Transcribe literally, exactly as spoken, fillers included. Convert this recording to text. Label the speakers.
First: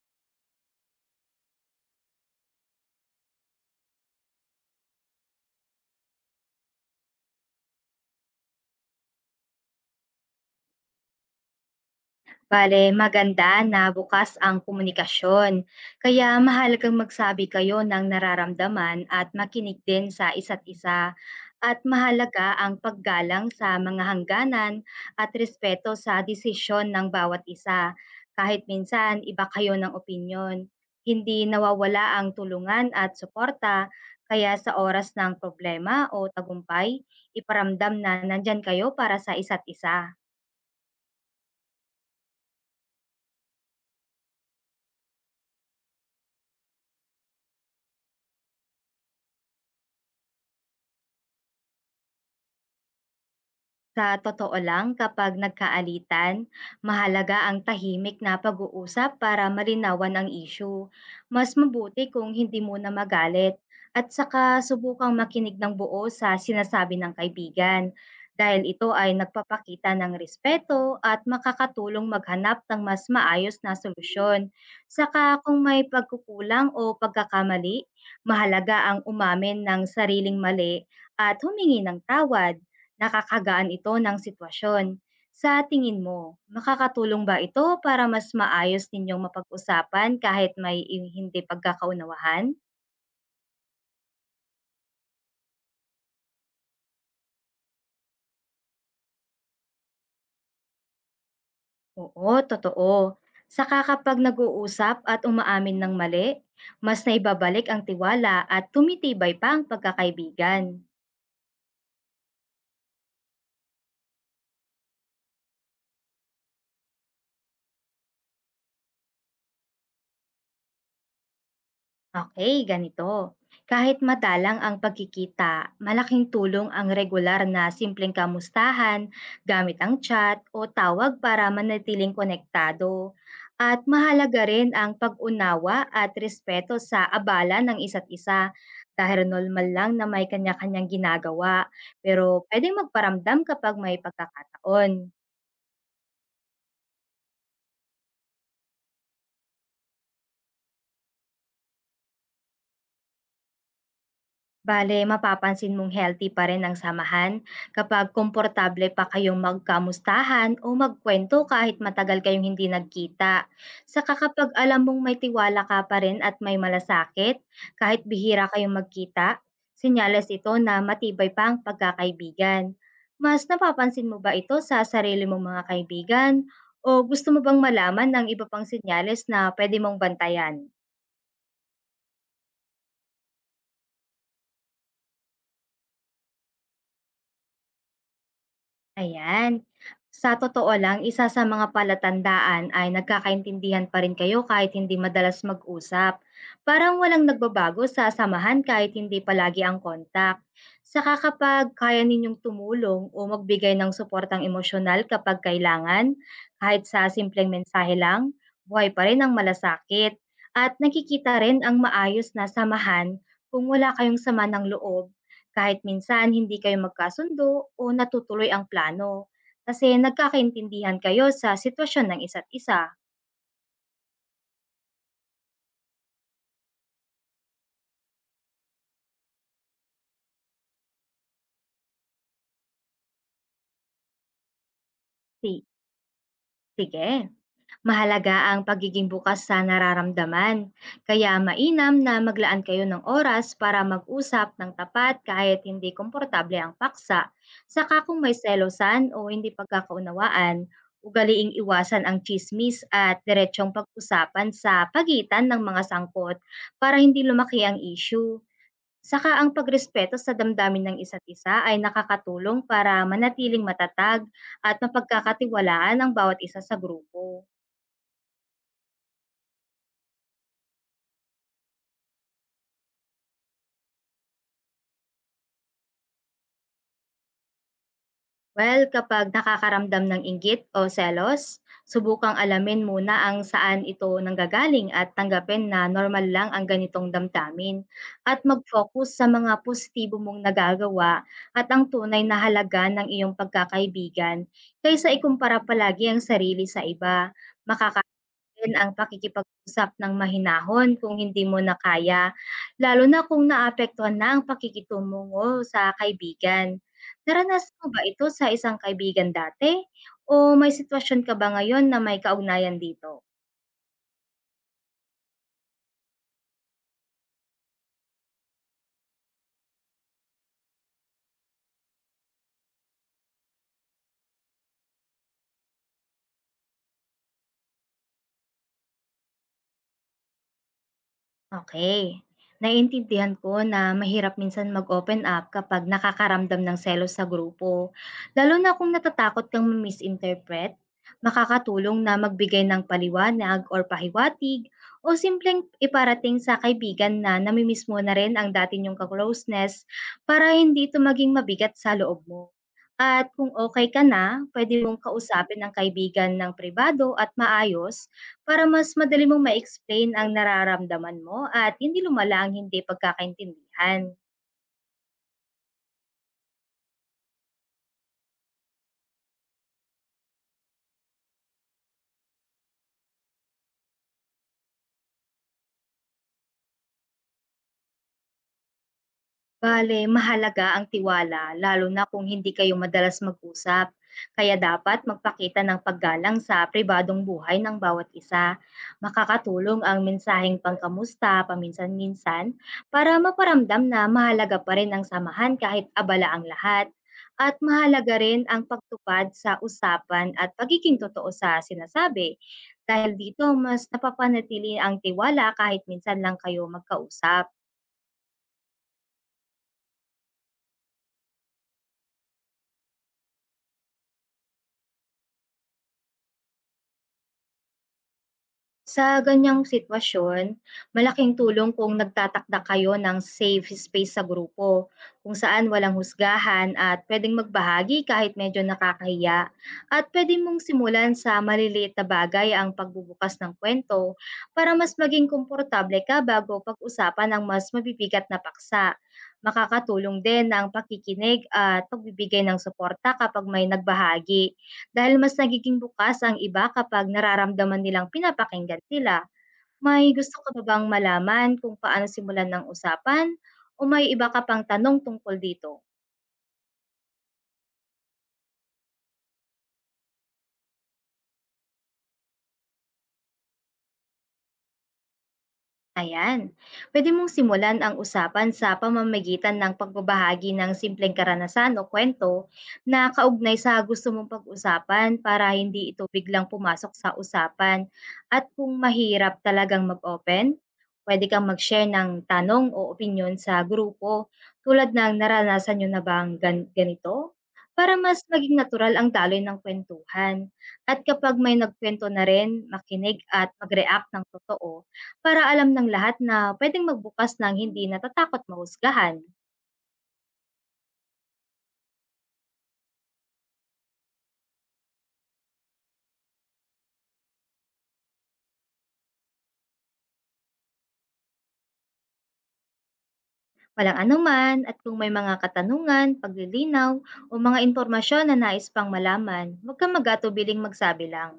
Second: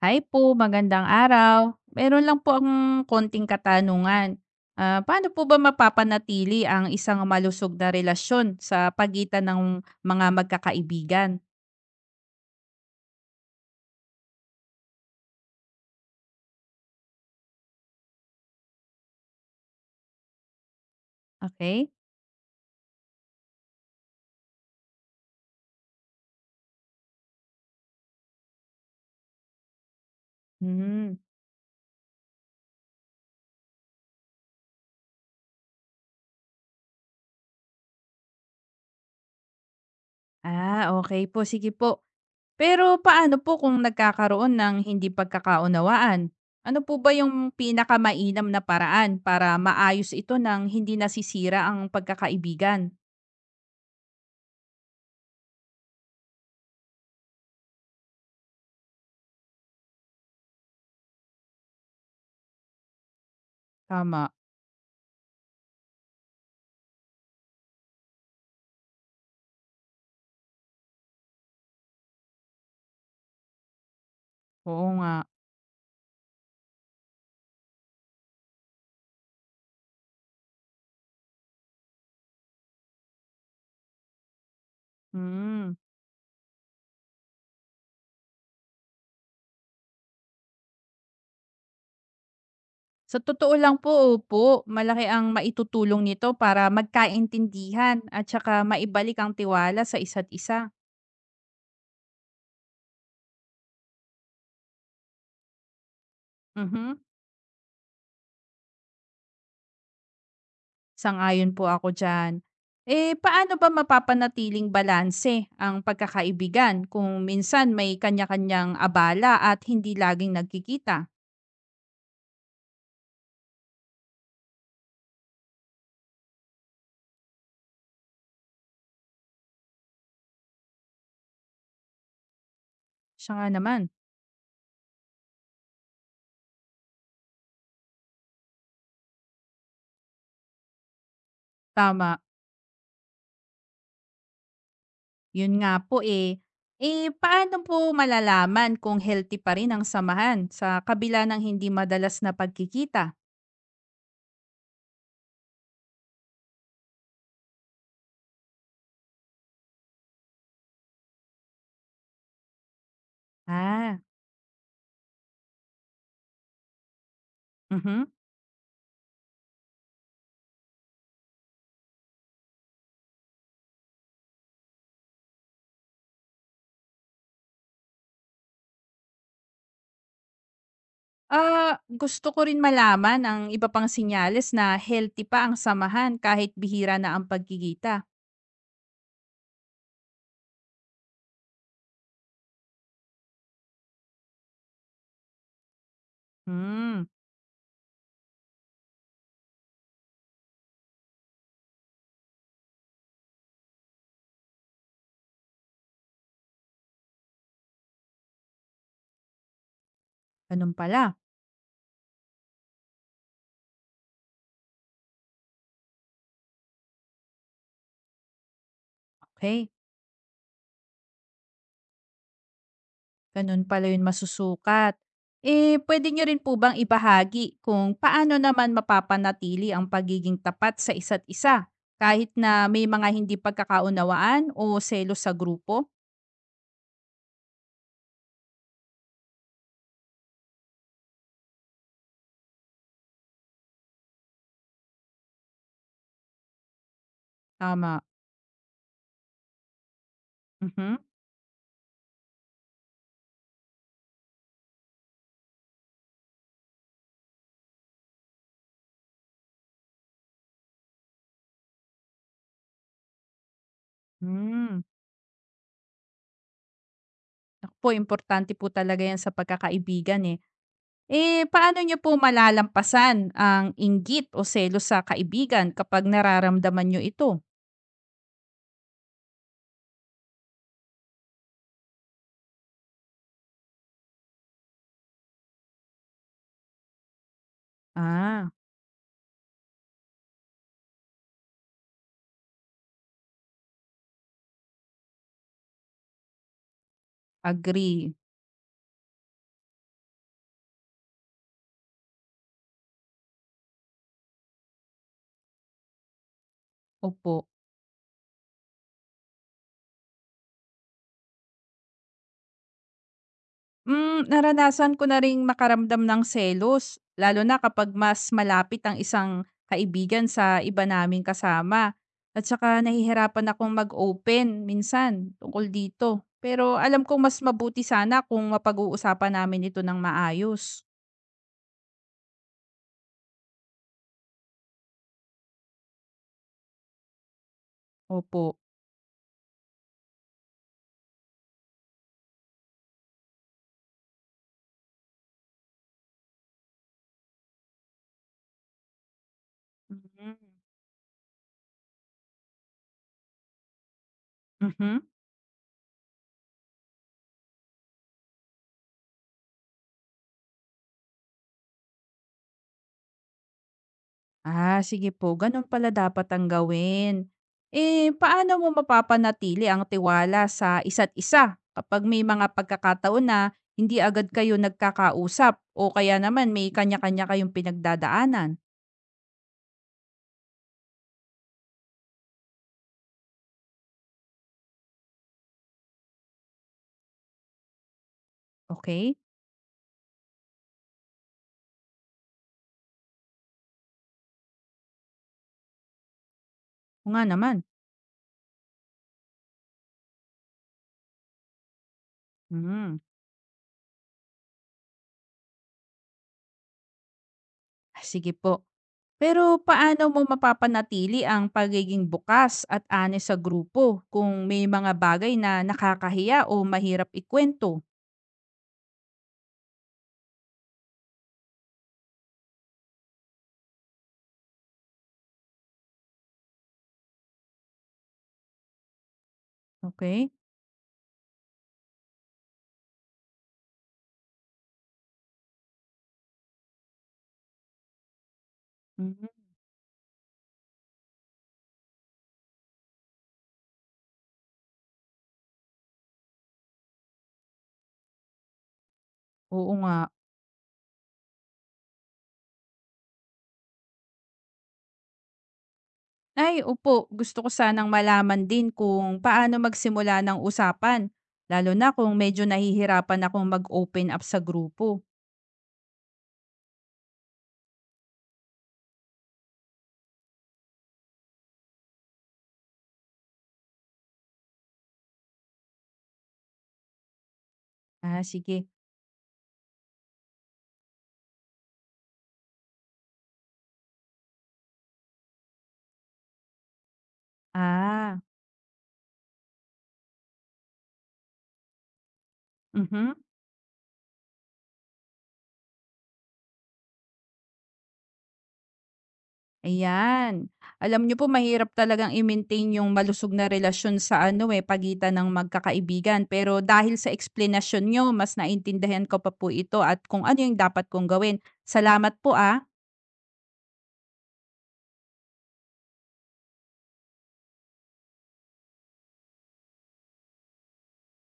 Speaker 1: Hi po, magandang araw. Meron lang po ang konting katanungan. Ah, paano po ba mapapanatili ang isang malusog na relasyon sa pagitan ng mga magkakaibigan?
Speaker 2: Bale, maganda na bukas ang komunikasyon. Kaya mahalagang magsabi kayo ng nararamdaman at makinig din sa isa't isa. At
Speaker 1: Okay?
Speaker 2: mahalaga ang paggalang sa mga hangganan at respeto sa desisyon ng bawat isa. Kahit minsan iba kayo ng opinyon,
Speaker 1: Hmm.
Speaker 2: hindi nawawala ang tulungan at suporta. Kaya sa oras ng problema o tagumpay, iparamdam na nandyan kayo para sa isa't isa.
Speaker 1: Ah, okay po. Sige po. Pero paano po kung nagkakaroon ng hindi pagkakaunawaan? Ano po ba yung pinakamainam na paraan para maayos ito ng hindi nasisira ang pagkakaibigan?
Speaker 2: Sa totoo lang, kapag nagkaalitan, mahalaga ang tahimik na pag-uusap para malinawan ang issue. Mas mabuti kung hindi muna magalit at
Speaker 1: Tama.
Speaker 2: saka subukang makinig ng buo sa sinasabi ng kaibigan, dahil ito ay nagpapakita ng respeto at makakatulong maghanap ng mas maayos na solusyon.
Speaker 1: Oo nga.
Speaker 2: Saka kung may pagkukulang o pagkakamali, mahalaga ang umamin ng sariling mali at humingi ng tawad, nakakagaan ito ng sitwasyon. Sa
Speaker 1: Hmm.
Speaker 2: tingin mo, makakatulong ba ito para mas maayos ninyong mapag-usapan kahit may i- hindi pagkakaunawahan?
Speaker 1: Sa totoo lang po, opo. Malaki ang maitutulong nito para magkaintindihan at saka maibalik ang tiwala sa isa't isa.
Speaker 2: Oo, totoo. Saka kapag nag-uusap at umaamin ng mali,
Speaker 1: Mhm.
Speaker 2: mas naibabalik ang tiwala at tumitibay pa ang pagkakaibigan.
Speaker 1: Sang-ayon po ako diyan. Eh, paano ba mapapanatiling balanse ang pagkakaibigan kung minsan may kanya-kanyang abala at hindi laging nagkikita?
Speaker 2: Okay, ganito. Kahit madalang ang pagkikita, malaking tulong ang regular na simpleng kamustahan gamit ang chat o tawag para manatiling konektado.
Speaker 1: Siya nga naman.
Speaker 2: At mahalaga rin ang pag-unawa at respeto sa abala ng isa't isa, dahil normal lang na may kanya-kanyang ginagawa
Speaker 1: Tama.
Speaker 2: pero pwedeng magparamdam kapag may pagkakataon.
Speaker 1: Yun nga po eh. Eh, paano po malalaman kung healthy pa rin ang samahan sa kabila ng hindi madalas na pagkikita?
Speaker 2: Bale, mapapansin mong healthy pa rin ang samahan kapag komportable pa kayong magkamustahan o magkwento kahit matagal kayong hindi nagkita.
Speaker 1: Ah,
Speaker 2: Saka kapag alam mong may tiwala ka pa rin at may malasakit, kahit
Speaker 1: mhm.
Speaker 2: bihira kayong magkita, senyales ito na matibay pa ang pagkakaibigan. Mas napapansin mo ba ito sa sarili mong mga kaibigan, o gusto mo bang malaman ng iba pang senyales na pwede mong bantayan?
Speaker 1: Ah, gusto ko rin malaman ang iba pang sinyales na healthy pa ang samahan kahit bihira na ang pagkikita.
Speaker 2: Ayan. Sa totoo lang, isa sa mga palatandaan ay nagkakaintindihan pa rin kayo kahit hindi madalas mag-usap. Parang
Speaker 1: Hmm,
Speaker 2: walang nagbabago sa samahan kahit hindi palagi ang kontak. Saka kapag kaya ninyong tumulong o magbigay ng suportang emosyonal kapag kailangan, kahit sa simpleng mensahe lang, buhay pa rin ang malasakit.
Speaker 1: ganun
Speaker 2: At
Speaker 1: pala.
Speaker 2: nakikita rin ang maayos na samahan kung wala kayong sama ng loob kahit minsan hindi kayo magkasundo o natutuloy ang plano,
Speaker 1: Okay,
Speaker 2: kasi nagkakaintindihan kayo sa sitwasyon ng isa't isa.
Speaker 1: ganun pala yun masusukat. Eh, pwede nyo rin po bang ibahagi kung paano naman mapapanatili ang pagiging tapat sa isa't isa kahit na may mga hindi pagkakaunawaan o selos sa
Speaker 2: Si-
Speaker 1: grupo?
Speaker 2: Sige, mahalaga ang pagiging bukas sa nararamdaman. Kaya mainam na maglaan kayo ng oras para mag-usap ng tapat kahit hindi komportable ang paksa.
Speaker 1: Tama.
Speaker 2: Saka kung may selosan o hindi pagkakaunawaan,
Speaker 1: Mhm.
Speaker 2: ugaliing iwasan ang chismis at diretsyong pag-usapan sa pagitan ng mga sangkot para hindi lumaki ang issue. Saka ang pagrespeto sa damdamin ng isa't isa ay nakakatulong para manatiling matatag at
Speaker 1: Hmm.
Speaker 2: mapagkakatiwalaan ang bawat isa sa grupo.
Speaker 1: Ako po, importante po talaga yan sa pagkakaibigan eh. Eh, paano niyo po malalampasan ang inggit o selos sa kaibigan kapag nararamdaman niyo ito?
Speaker 2: Well, kapag nakakaramdam ng inggit o selos, subukang alamin muna ang saan ito nanggagaling at tanggapin na normal lang ang ganitong damdamin, at
Speaker 1: Ah,
Speaker 2: mag-focus sa mga positibo mong nagagawa at ang tunay na halaga ng iyong pagkakaibigan kaysa ikumpara palagi ang sarili sa iba. Makaka
Speaker 1: agree.
Speaker 2: Yun ang pakikipag-usap ng mahinahon kung hindi mo na kaya, lalo na kung naapektuhan na ang pakikitungo sa kaibigan.
Speaker 1: Opo.
Speaker 2: Naranasan mo ba ito sa isang kaibigan dati, o may sitwasyon ka ba ngayon na may kaugnayan dito?
Speaker 1: Hmm, naranasan ko na ring makaramdam ng selos, lalo na kapag mas malapit ang isang kaibigan sa iba naming kasama. At saka nahihirapan akong mag-open minsan tungkol dito. Pero alam kong mas mabuti sana kung mapag-uusapan namin ito ng maayos.
Speaker 2: Okey. Naiintindihan ko na mahirap minsan mag-open up kapag nakakaramdam ng selos sa grupo,
Speaker 1: Opo.
Speaker 2: lalo na kung natatakot kang ma-misinterpret. Makakatulong na magbigay ng paliwanag or pahiwatig o simpleng iparating sa kaibigan na namimiss mo na rin ang dati niyong ka-closeness
Speaker 1: Mhm.
Speaker 2: para hindi ito maging mabigat sa loob mo. At kung okay ka na, pwede mong
Speaker 1: Mhm.
Speaker 2: kausapin ang kaibigan ng pribado at maayos para mas madali mong ma-explain ang nararamdaman mo at hindi lumala ang hindi pagkakaintindihan.
Speaker 1: Ah, sige po. Ganun pala dapat ang gawin. Eh, paano mo mapapanatili ang tiwala sa isa't isa kapag may mga pagkakataon na hindi agad kayo nagkakausap o kaya naman may kanya-kanya kayong pinagdadaanan?
Speaker 2: Bale, mahalaga ang tiwala lalo na kung hindi kayo madalas mag-usap. Kaya dapat magpakita ng paggalang sa pribadong buhay ng bawat isa.
Speaker 1: Okay?
Speaker 2: Makakatulong ang mensaheng pangkamusta paminsan-minsan para maparamdam na mahalaga pa rin ang samahan kahit abala ang lahat.
Speaker 1: O nga
Speaker 2: At
Speaker 1: naman.
Speaker 2: mahalaga rin ang pagtupad sa usapan at pagiging totoo sa sinasabi.
Speaker 1: Hmm.
Speaker 2: Dahil dito, mas napapanatili ang tiwala kahit minsan lang kayo magkausap.
Speaker 1: Ah, sige po. Pero paano mo mapapanatili ang pagiging bukas at anes sa grupo kung may mga bagay na nakakahiya o mahirap ikwento?
Speaker 2: Sa ganiyang sitwasyon, malaking tulong kung nagtatakda kayo ng safe space sa grupo, kung saan walang husgahan at pwedeng magbahagi kahit medyo nakakahiya. At
Speaker 1: Okay?
Speaker 2: pwede mong simulan sa maliliit na bagay ang pagbubukas ng kwento para mas maging komportable ka bago pag-usapan ang mas mabibigat na paksa.
Speaker 1: Mhm.
Speaker 2: Makakatulong din ang pakikinig at pagbibigay ng suporta kapag may nagbahagi, dahil mas nagiging bukas ang iba kapag nararamdaman nilang pinapakinggan sila.
Speaker 1: Oo nga.
Speaker 2: May gusto ka ba bang malaman kung paano simulan ng usapan, o may iba ka pang tanong tungkol dito?
Speaker 1: Ay, opo. Gusto ko sanang malaman din kung paano magsimula ng usapan, lalo na kung medyo nahihirapan akong mag-open up sa grupo.
Speaker 2: Ayan. Pwede mong simulan ang usapan sa pamamagitan ng pagbabahagi ng simpleng karanasan o kwento na kaugnay sa gusto mong pag-usapan para hindi ito biglang pumasok sa usapan.
Speaker 1: Ah,
Speaker 2: At
Speaker 1: sige.
Speaker 2: kung mahirap talagang mag-open, pwede kang mag-share ng tanong o opinyon sa grupo tulad ng naranasan nyo na bang gan- ganito para
Speaker 1: Ah,
Speaker 2: mas maging natural ang daloy ng kwentuhan. At kapag may nagkwento na rin,
Speaker 1: mhm.
Speaker 2: makinig at mag-react ng totoo para alam ng lahat na pwedeng magbukas ng hindi natatakot mahusgahan.
Speaker 1: Ayan. Alam niyo po, mahirap talagang i-maintain yung malusog na relasyon sa ano eh, pagitan ng magkakaibigan. Pero dahil sa explanation nyo, mas naintindihan ko pa po ito at kung ano yung dapat kong gawin. Salamat po ah.
Speaker 2: Walang anuman, at kung may mga katanungan, paglilinaw o mga impormasyon na nais pang malaman, huwag kang mag-atubiling magsabi lang.